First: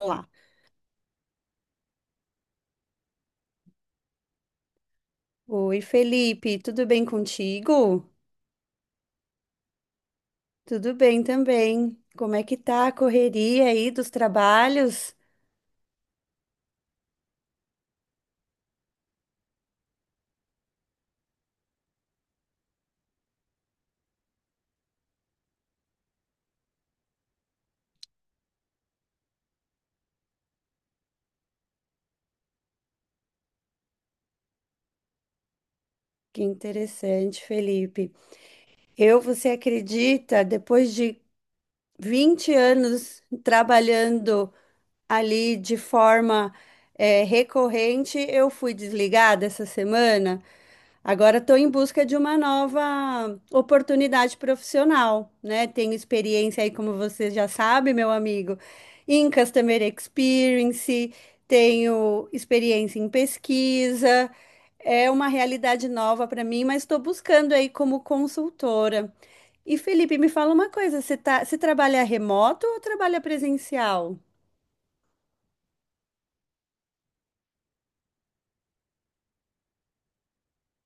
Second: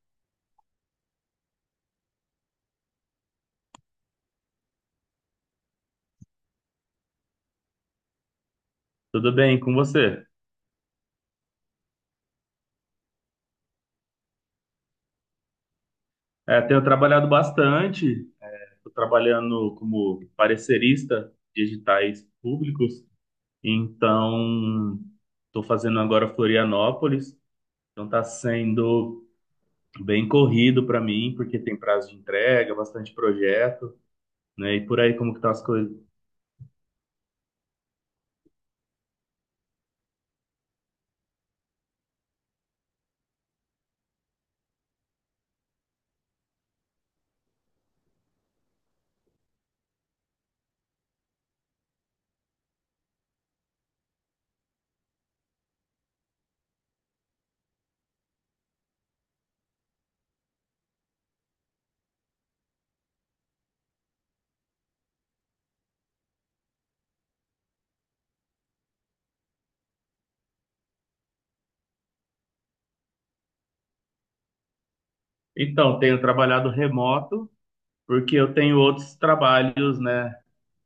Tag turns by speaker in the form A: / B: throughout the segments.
A: Olá. Oi, Felipe, tudo bem contigo?
B: Tudo bem com você?
A: Tudo bem também. Como é que tá a correria aí dos trabalhos?
B: É, tenho trabalhado bastante, estou trabalhando como parecerista de editais públicos, então estou fazendo agora Florianópolis, então está sendo bem corrido para mim, porque tem prazo de entrega, bastante projeto, né? E por aí como que estão as coisas?
A: Que interessante, Felipe. Eu, você acredita, depois de 20 anos trabalhando ali de forma recorrente, eu fui desligada essa semana. Agora estou em busca de uma nova oportunidade profissional, né? Tenho experiência aí, como você já sabe, meu amigo, em Customer Experience, tenho experiência em pesquisa, é uma realidade nova para mim, mas estou buscando aí como consultora. E Felipe, me fala uma coisa, você trabalha remoto ou trabalha presencial?
B: Então, tenho trabalhado remoto, porque eu tenho outros trabalhos, né?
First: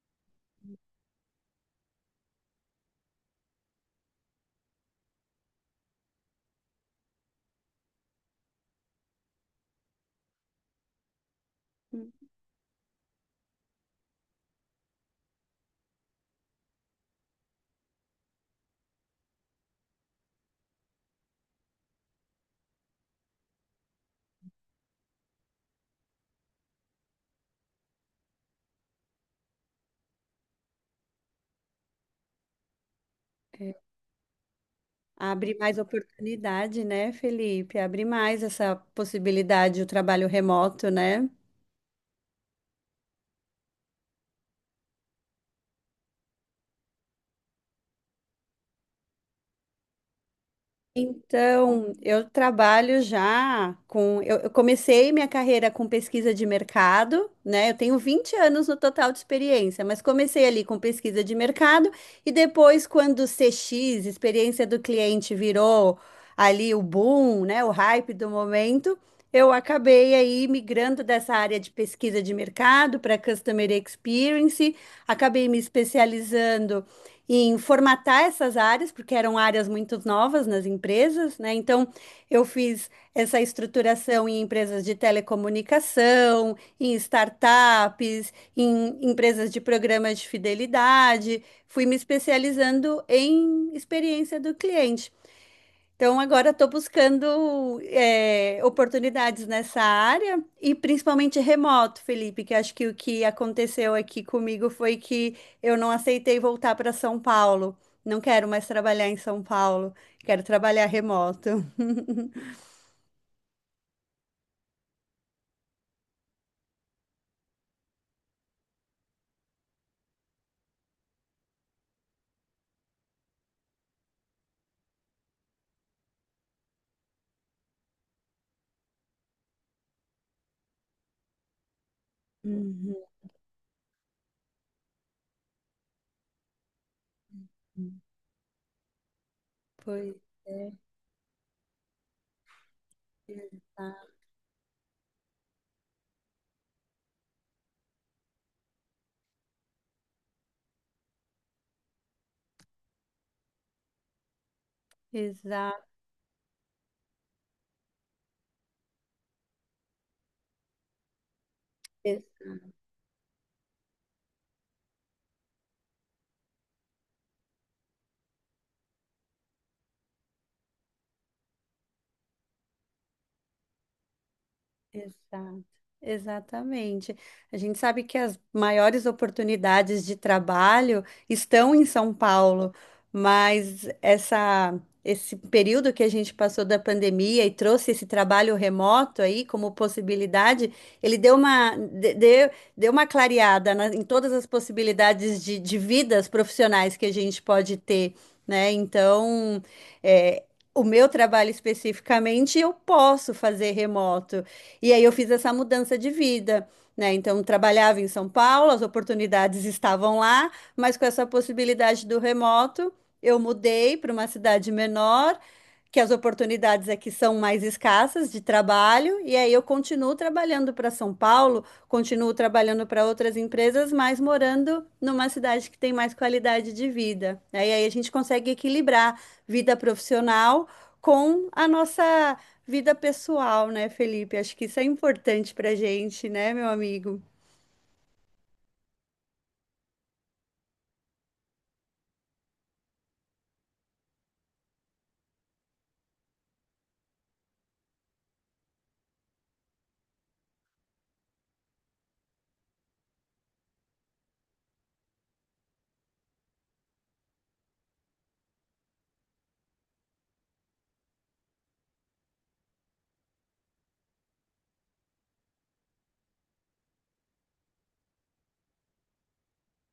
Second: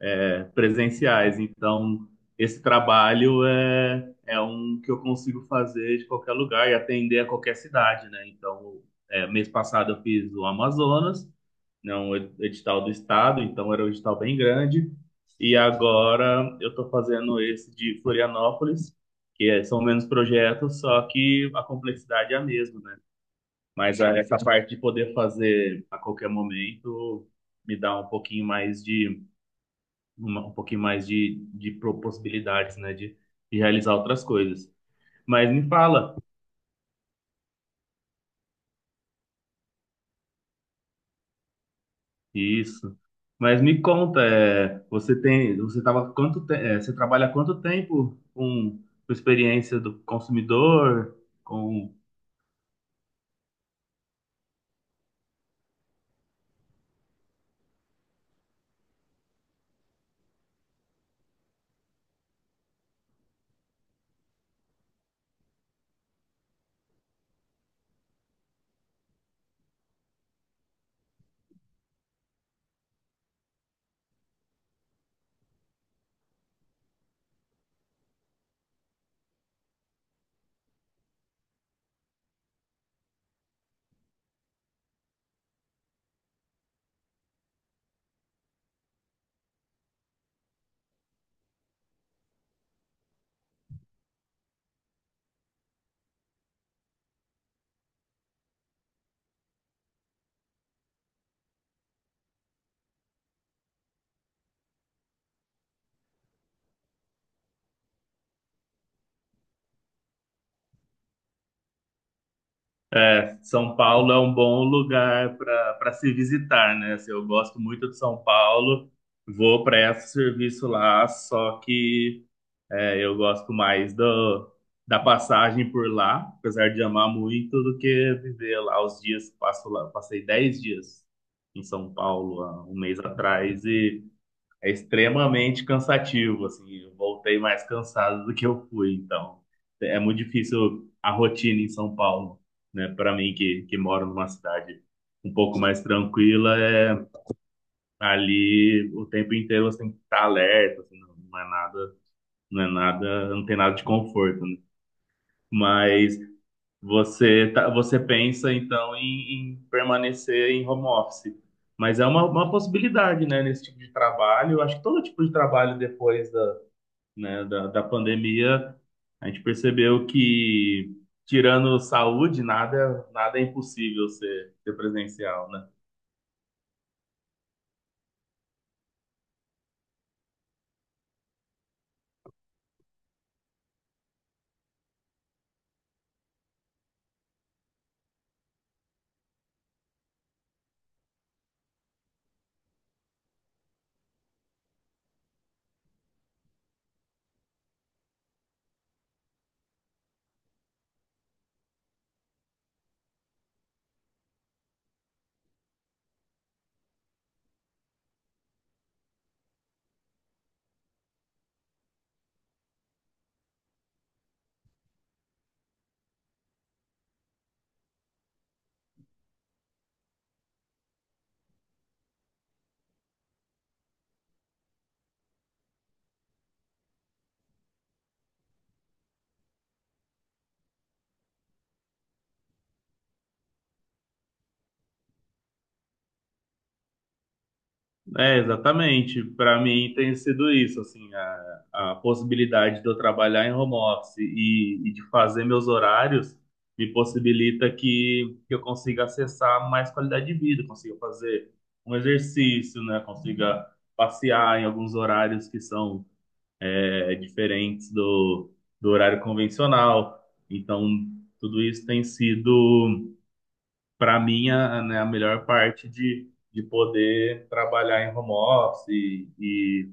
B: Presenciais. Então, esse trabalho é um que eu consigo fazer de qualquer lugar e atender a qualquer cidade, né? Então, mês passado eu fiz o Amazonas, né, um edital do estado, então era um edital bem grande. E agora eu estou fazendo esse de Florianópolis, que são menos projetos, só que a complexidade é a mesma, né? Mas essa parte de poder fazer a qualquer momento me dá um pouquinho mais de um pouquinho mais de possibilidades, né, de realizar outras coisas. Mas
A: Abre
B: me
A: mais
B: fala
A: oportunidade, né, Felipe? Abre mais essa possibilidade, o trabalho remoto, né?
B: isso. Mas me conta, é, você tem, você tava quanto te, é, você trabalha há quanto tempo com experiência do consumidor?
A: Então,
B: Com
A: eu trabalho já com. Eu comecei minha carreira com pesquisa de mercado, né? Eu tenho 20 anos no total de experiência, mas comecei ali com pesquisa de mercado e depois, quando o CX, experiência do cliente, virou ali o boom, né? O hype do momento, eu acabei aí migrando dessa área de pesquisa de mercado para Customer Experience, acabei me especializando em formatar essas áreas, porque eram áreas muito novas nas empresas, né? Então, eu fiz essa estruturação em empresas de telecomunicação, em startups, em empresas de programas de fidelidade, fui me especializando em experiência do cliente. Então, agora estou buscando oportunidades nessa área e principalmente remoto, Felipe, que acho que o que aconteceu aqui comigo foi que eu não aceitei voltar para São Paulo. Não quero mais trabalhar em São Paulo, quero trabalhar remoto.
B: São Paulo é um bom lugar para se visitar, né? Assim, eu gosto muito de São Paulo, vou para esse serviço lá, eu gosto mais da passagem por lá, apesar de amar muito, do que viver lá os dias que passo lá. Passei 10 dias em São Paulo há um mês
A: Uhum.
B: atrás e é extremamente cansativo, assim, eu voltei mais cansado do que eu fui, então é
A: Pois
B: muito
A: é,
B: difícil a rotina em São Paulo, né? Para mim que moro
A: exato.
B: numa cidade um pouco mais tranquila, ali o tempo inteiro você tem que estar alerta, assim, não é nada, não tem nada de conforto, né?
A: Exato.
B: Mas você pensa então em permanecer em home office. Mas é uma possibilidade, né, nesse tipo de trabalho. Eu acho que todo tipo de trabalho depois né, da pandemia, a gente percebeu que, tirando saúde, nada é impossível ser presencial,
A: Exato,
B: né?
A: exatamente. A gente sabe que as maiores oportunidades de trabalho estão em São Paulo, mas essa, esse período que a gente passou da pandemia e trouxe esse trabalho remoto aí como possibilidade, ele deu deu, deu uma em todas as possibilidades de vidas profissionais que a gente pode ter, né? Então, é, o meu trabalho especificamente eu posso fazer remoto. E aí eu fiz essa mudança de vida, né? Então trabalhava em São Paulo, as oportunidades estavam lá, mas com essa possibilidade do remoto, eu mudei para uma cidade menor que as oportunidades aqui são mais escassas de trabalho, e aí eu continuo trabalhando para São Paulo, continuo trabalhando para outras empresas, mas morando numa cidade que tem mais qualidade de vida. Aí a gente consegue equilibrar vida profissional com a nossa vida pessoal, né, Felipe? Acho que isso é importante para a gente, né, meu amigo?
B: É, exatamente. Para mim tem sido isso, assim, a possibilidade de eu trabalhar em home office e de fazer meus horários me possibilita que eu consiga acessar mais qualidade de vida, consiga fazer um exercício, né? Consiga passear em alguns horários que são diferentes do horário convencional. Então, tudo isso tem sido para mim, né, a melhor parte de poder trabalhar em home office e, e,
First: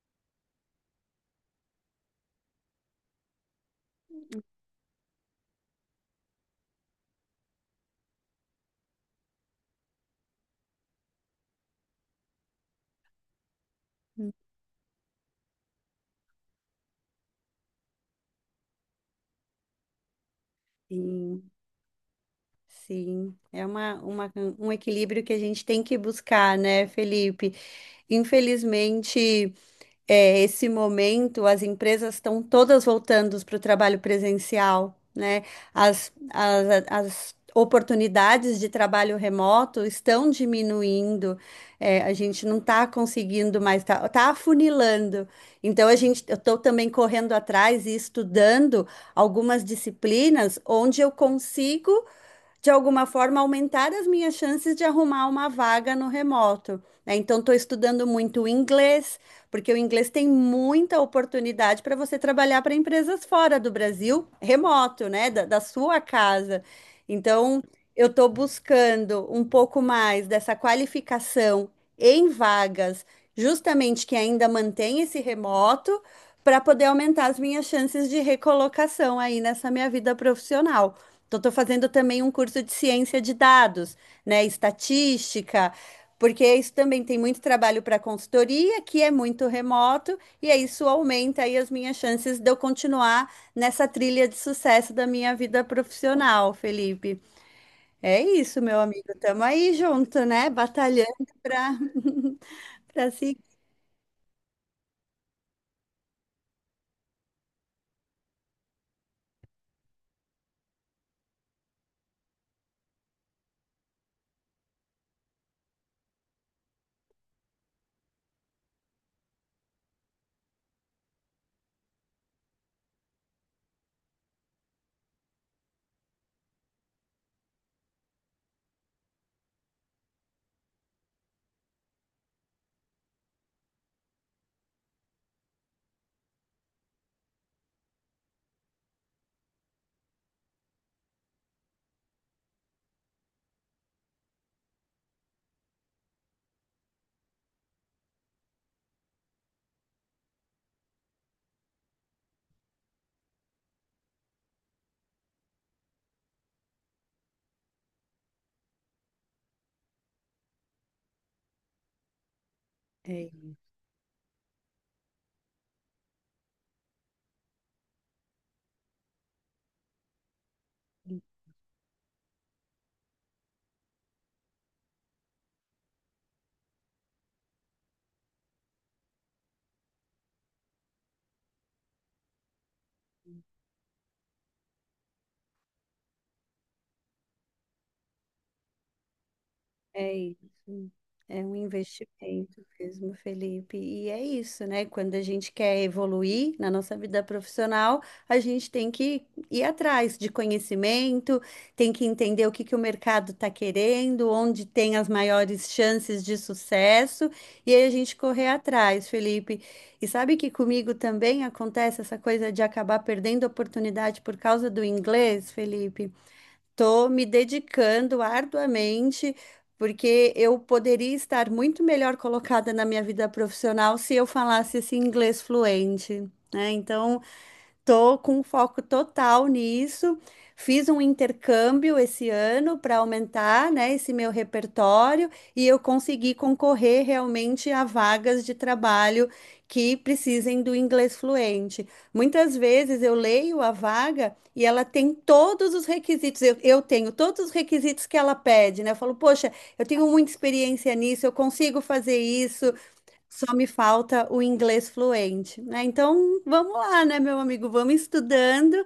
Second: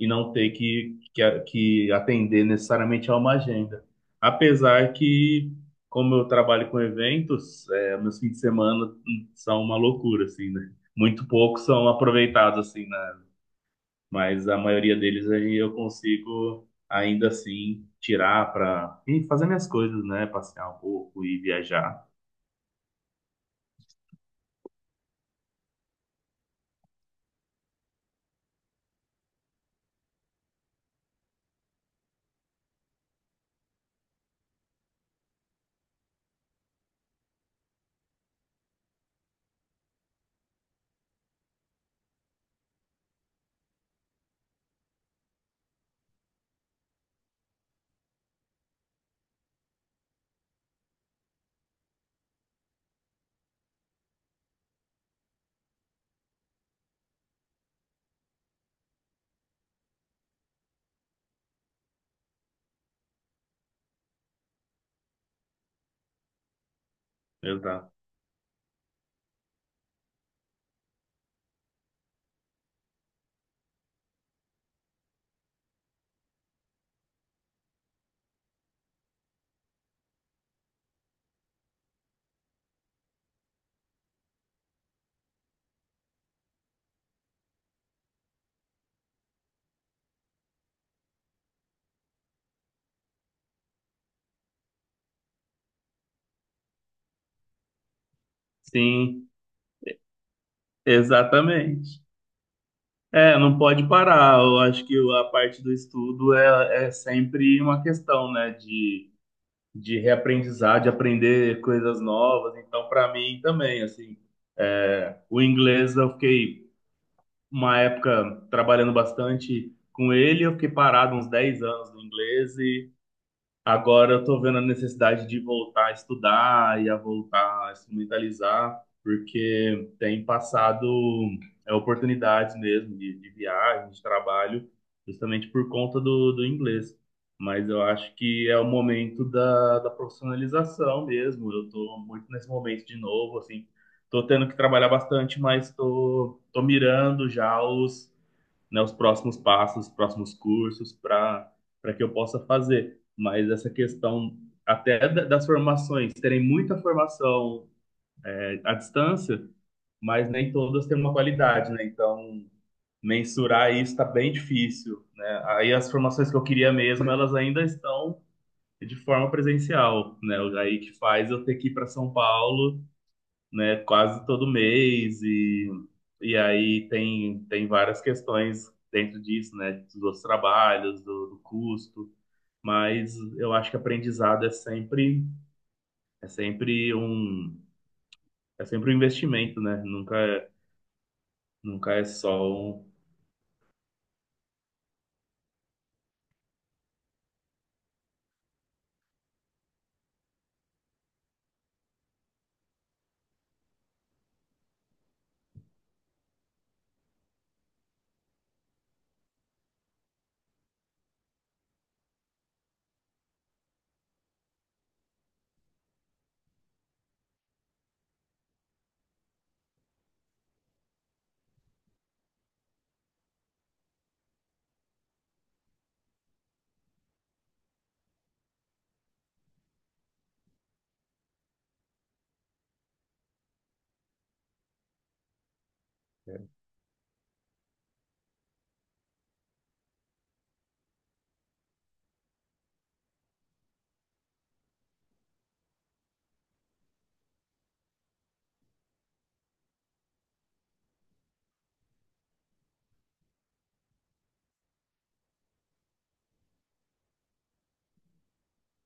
B: e não ter que atender necessariamente a uma agenda. Apesar que, como eu trabalho com eventos, meus fins de semana são uma loucura, assim, né? Muito poucos são aproveitados, assim, né? Mas a maioria deles aí eu consigo, ainda assim, tirar para fazer minhas coisas, né? Passear um pouco e
A: Sim,
B: viajar.
A: sim. É um equilíbrio que a gente tem que buscar, né, Felipe? Infelizmente. Esse momento, as empresas estão todas voltando para o trabalho presencial, né? As oportunidades de trabalho remoto estão diminuindo, a gente não está conseguindo mais, está tá afunilando. Então, eu estou também correndo atrás e estudando algumas disciplinas onde eu consigo de alguma forma, aumentar as minhas chances de arrumar uma vaga no remoto, né? Então, estou estudando muito o inglês, porque o inglês tem muita oportunidade para você trabalhar para empresas fora do Brasil, remoto, né? Da sua casa. Então,
B: Exato.
A: eu estou buscando um pouco mais dessa qualificação em vagas, justamente que ainda mantém esse remoto, para poder aumentar as minhas chances de recolocação aí nessa minha vida profissional. Então, estou fazendo também um curso de ciência de dados, né? Estatística, porque isso também tem muito trabalho para consultoria, que é muito remoto, e aí isso aumenta aí as minhas chances de eu continuar nessa trilha de sucesso da minha vida profissional, Felipe. É isso, meu amigo.
B: Sim,
A: Estamos aí junto, né? Batalhando para
B: exatamente.
A: para
B: É,
A: seguir.
B: não pode parar. Eu acho que a parte do estudo é sempre uma questão, né, de reaprendizar, de aprender coisas novas. Então, para mim também, assim, o inglês eu fiquei uma época trabalhando bastante com ele, eu fiquei parado uns 10 anos no inglês. Agora eu tô vendo a necessidade de voltar a estudar e a voltar a instrumentalizar, porque tem passado oportunidades mesmo de viagem, de trabalho, justamente por conta do inglês. Mas eu acho que é o momento da profissionalização mesmo. Eu tô muito nesse momento de novo, assim. Tô tendo que trabalhar bastante, mas tô mirando já os né, os próximos passos, os próximos cursos para que eu possa fazer. Mas essa questão até das formações, terem muita formação à distância, mas nem todas têm uma qualidade, né? Então, mensurar isso está bem difícil, né? Aí as formações que eu queria mesmo, elas ainda estão de forma presencial, né? Aí que faz eu ter que ir para São Paulo, né, quase todo mês e aí tem várias questões dentro disso, né, dos outros trabalhos, do custo, mas eu acho que aprendizado é sempre um é sempre um investimento, né?
A: É
B: Nunca é,
A: isso. É um
B: nunca é só
A: investimento
B: um.
A: mesmo, Felipe. E é isso, né? Quando a gente quer evoluir na nossa vida profissional, a gente tem que ir atrás de conhecimento, tem que entender o que que o mercado está querendo, onde tem as maiores chances de sucesso, e aí a gente correr atrás, Felipe. E sabe que comigo também acontece essa coisa de acabar perdendo oportunidade por causa do inglês, Felipe? Estou me dedicando arduamente, porque eu poderia estar muito melhor colocada na minha vida profissional se eu falasse esse inglês fluente, né? Então, tô com foco total nisso. Fiz um intercâmbio esse ano para aumentar, né, esse meu repertório e eu consegui
B: é,
A: concorrer realmente a vagas de trabalho que precisem do inglês fluente. Muitas vezes eu leio a vaga e ela tem todos os requisitos. Eu tenho todos os requisitos que ela pede, né? Eu falo, poxa, eu tenho muita experiência nisso, eu consigo fazer isso. Só me falta o inglês fluente, né? Então, vamos lá, né, meu amigo? Vamos estudando,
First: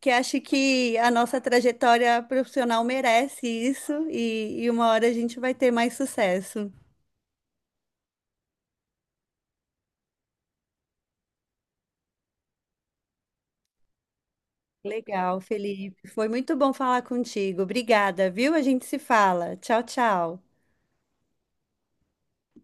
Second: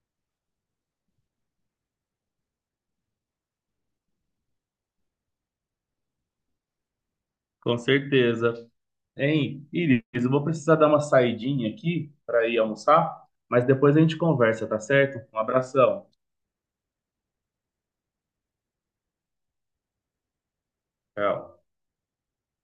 A: que acho que a nossa trajetória profissional merece isso e uma hora a gente vai ter mais sucesso.
B: com certeza. Hein, Iris, eu vou precisar dar uma saidinha aqui para ir almoçar, mas depois a gente conversa, tá certo? Um
A: Legal,
B: abração.
A: Felipe. Foi muito bom falar contigo. Obrigada, viu? A gente se fala. Tchau, tchau.
B: Tchau.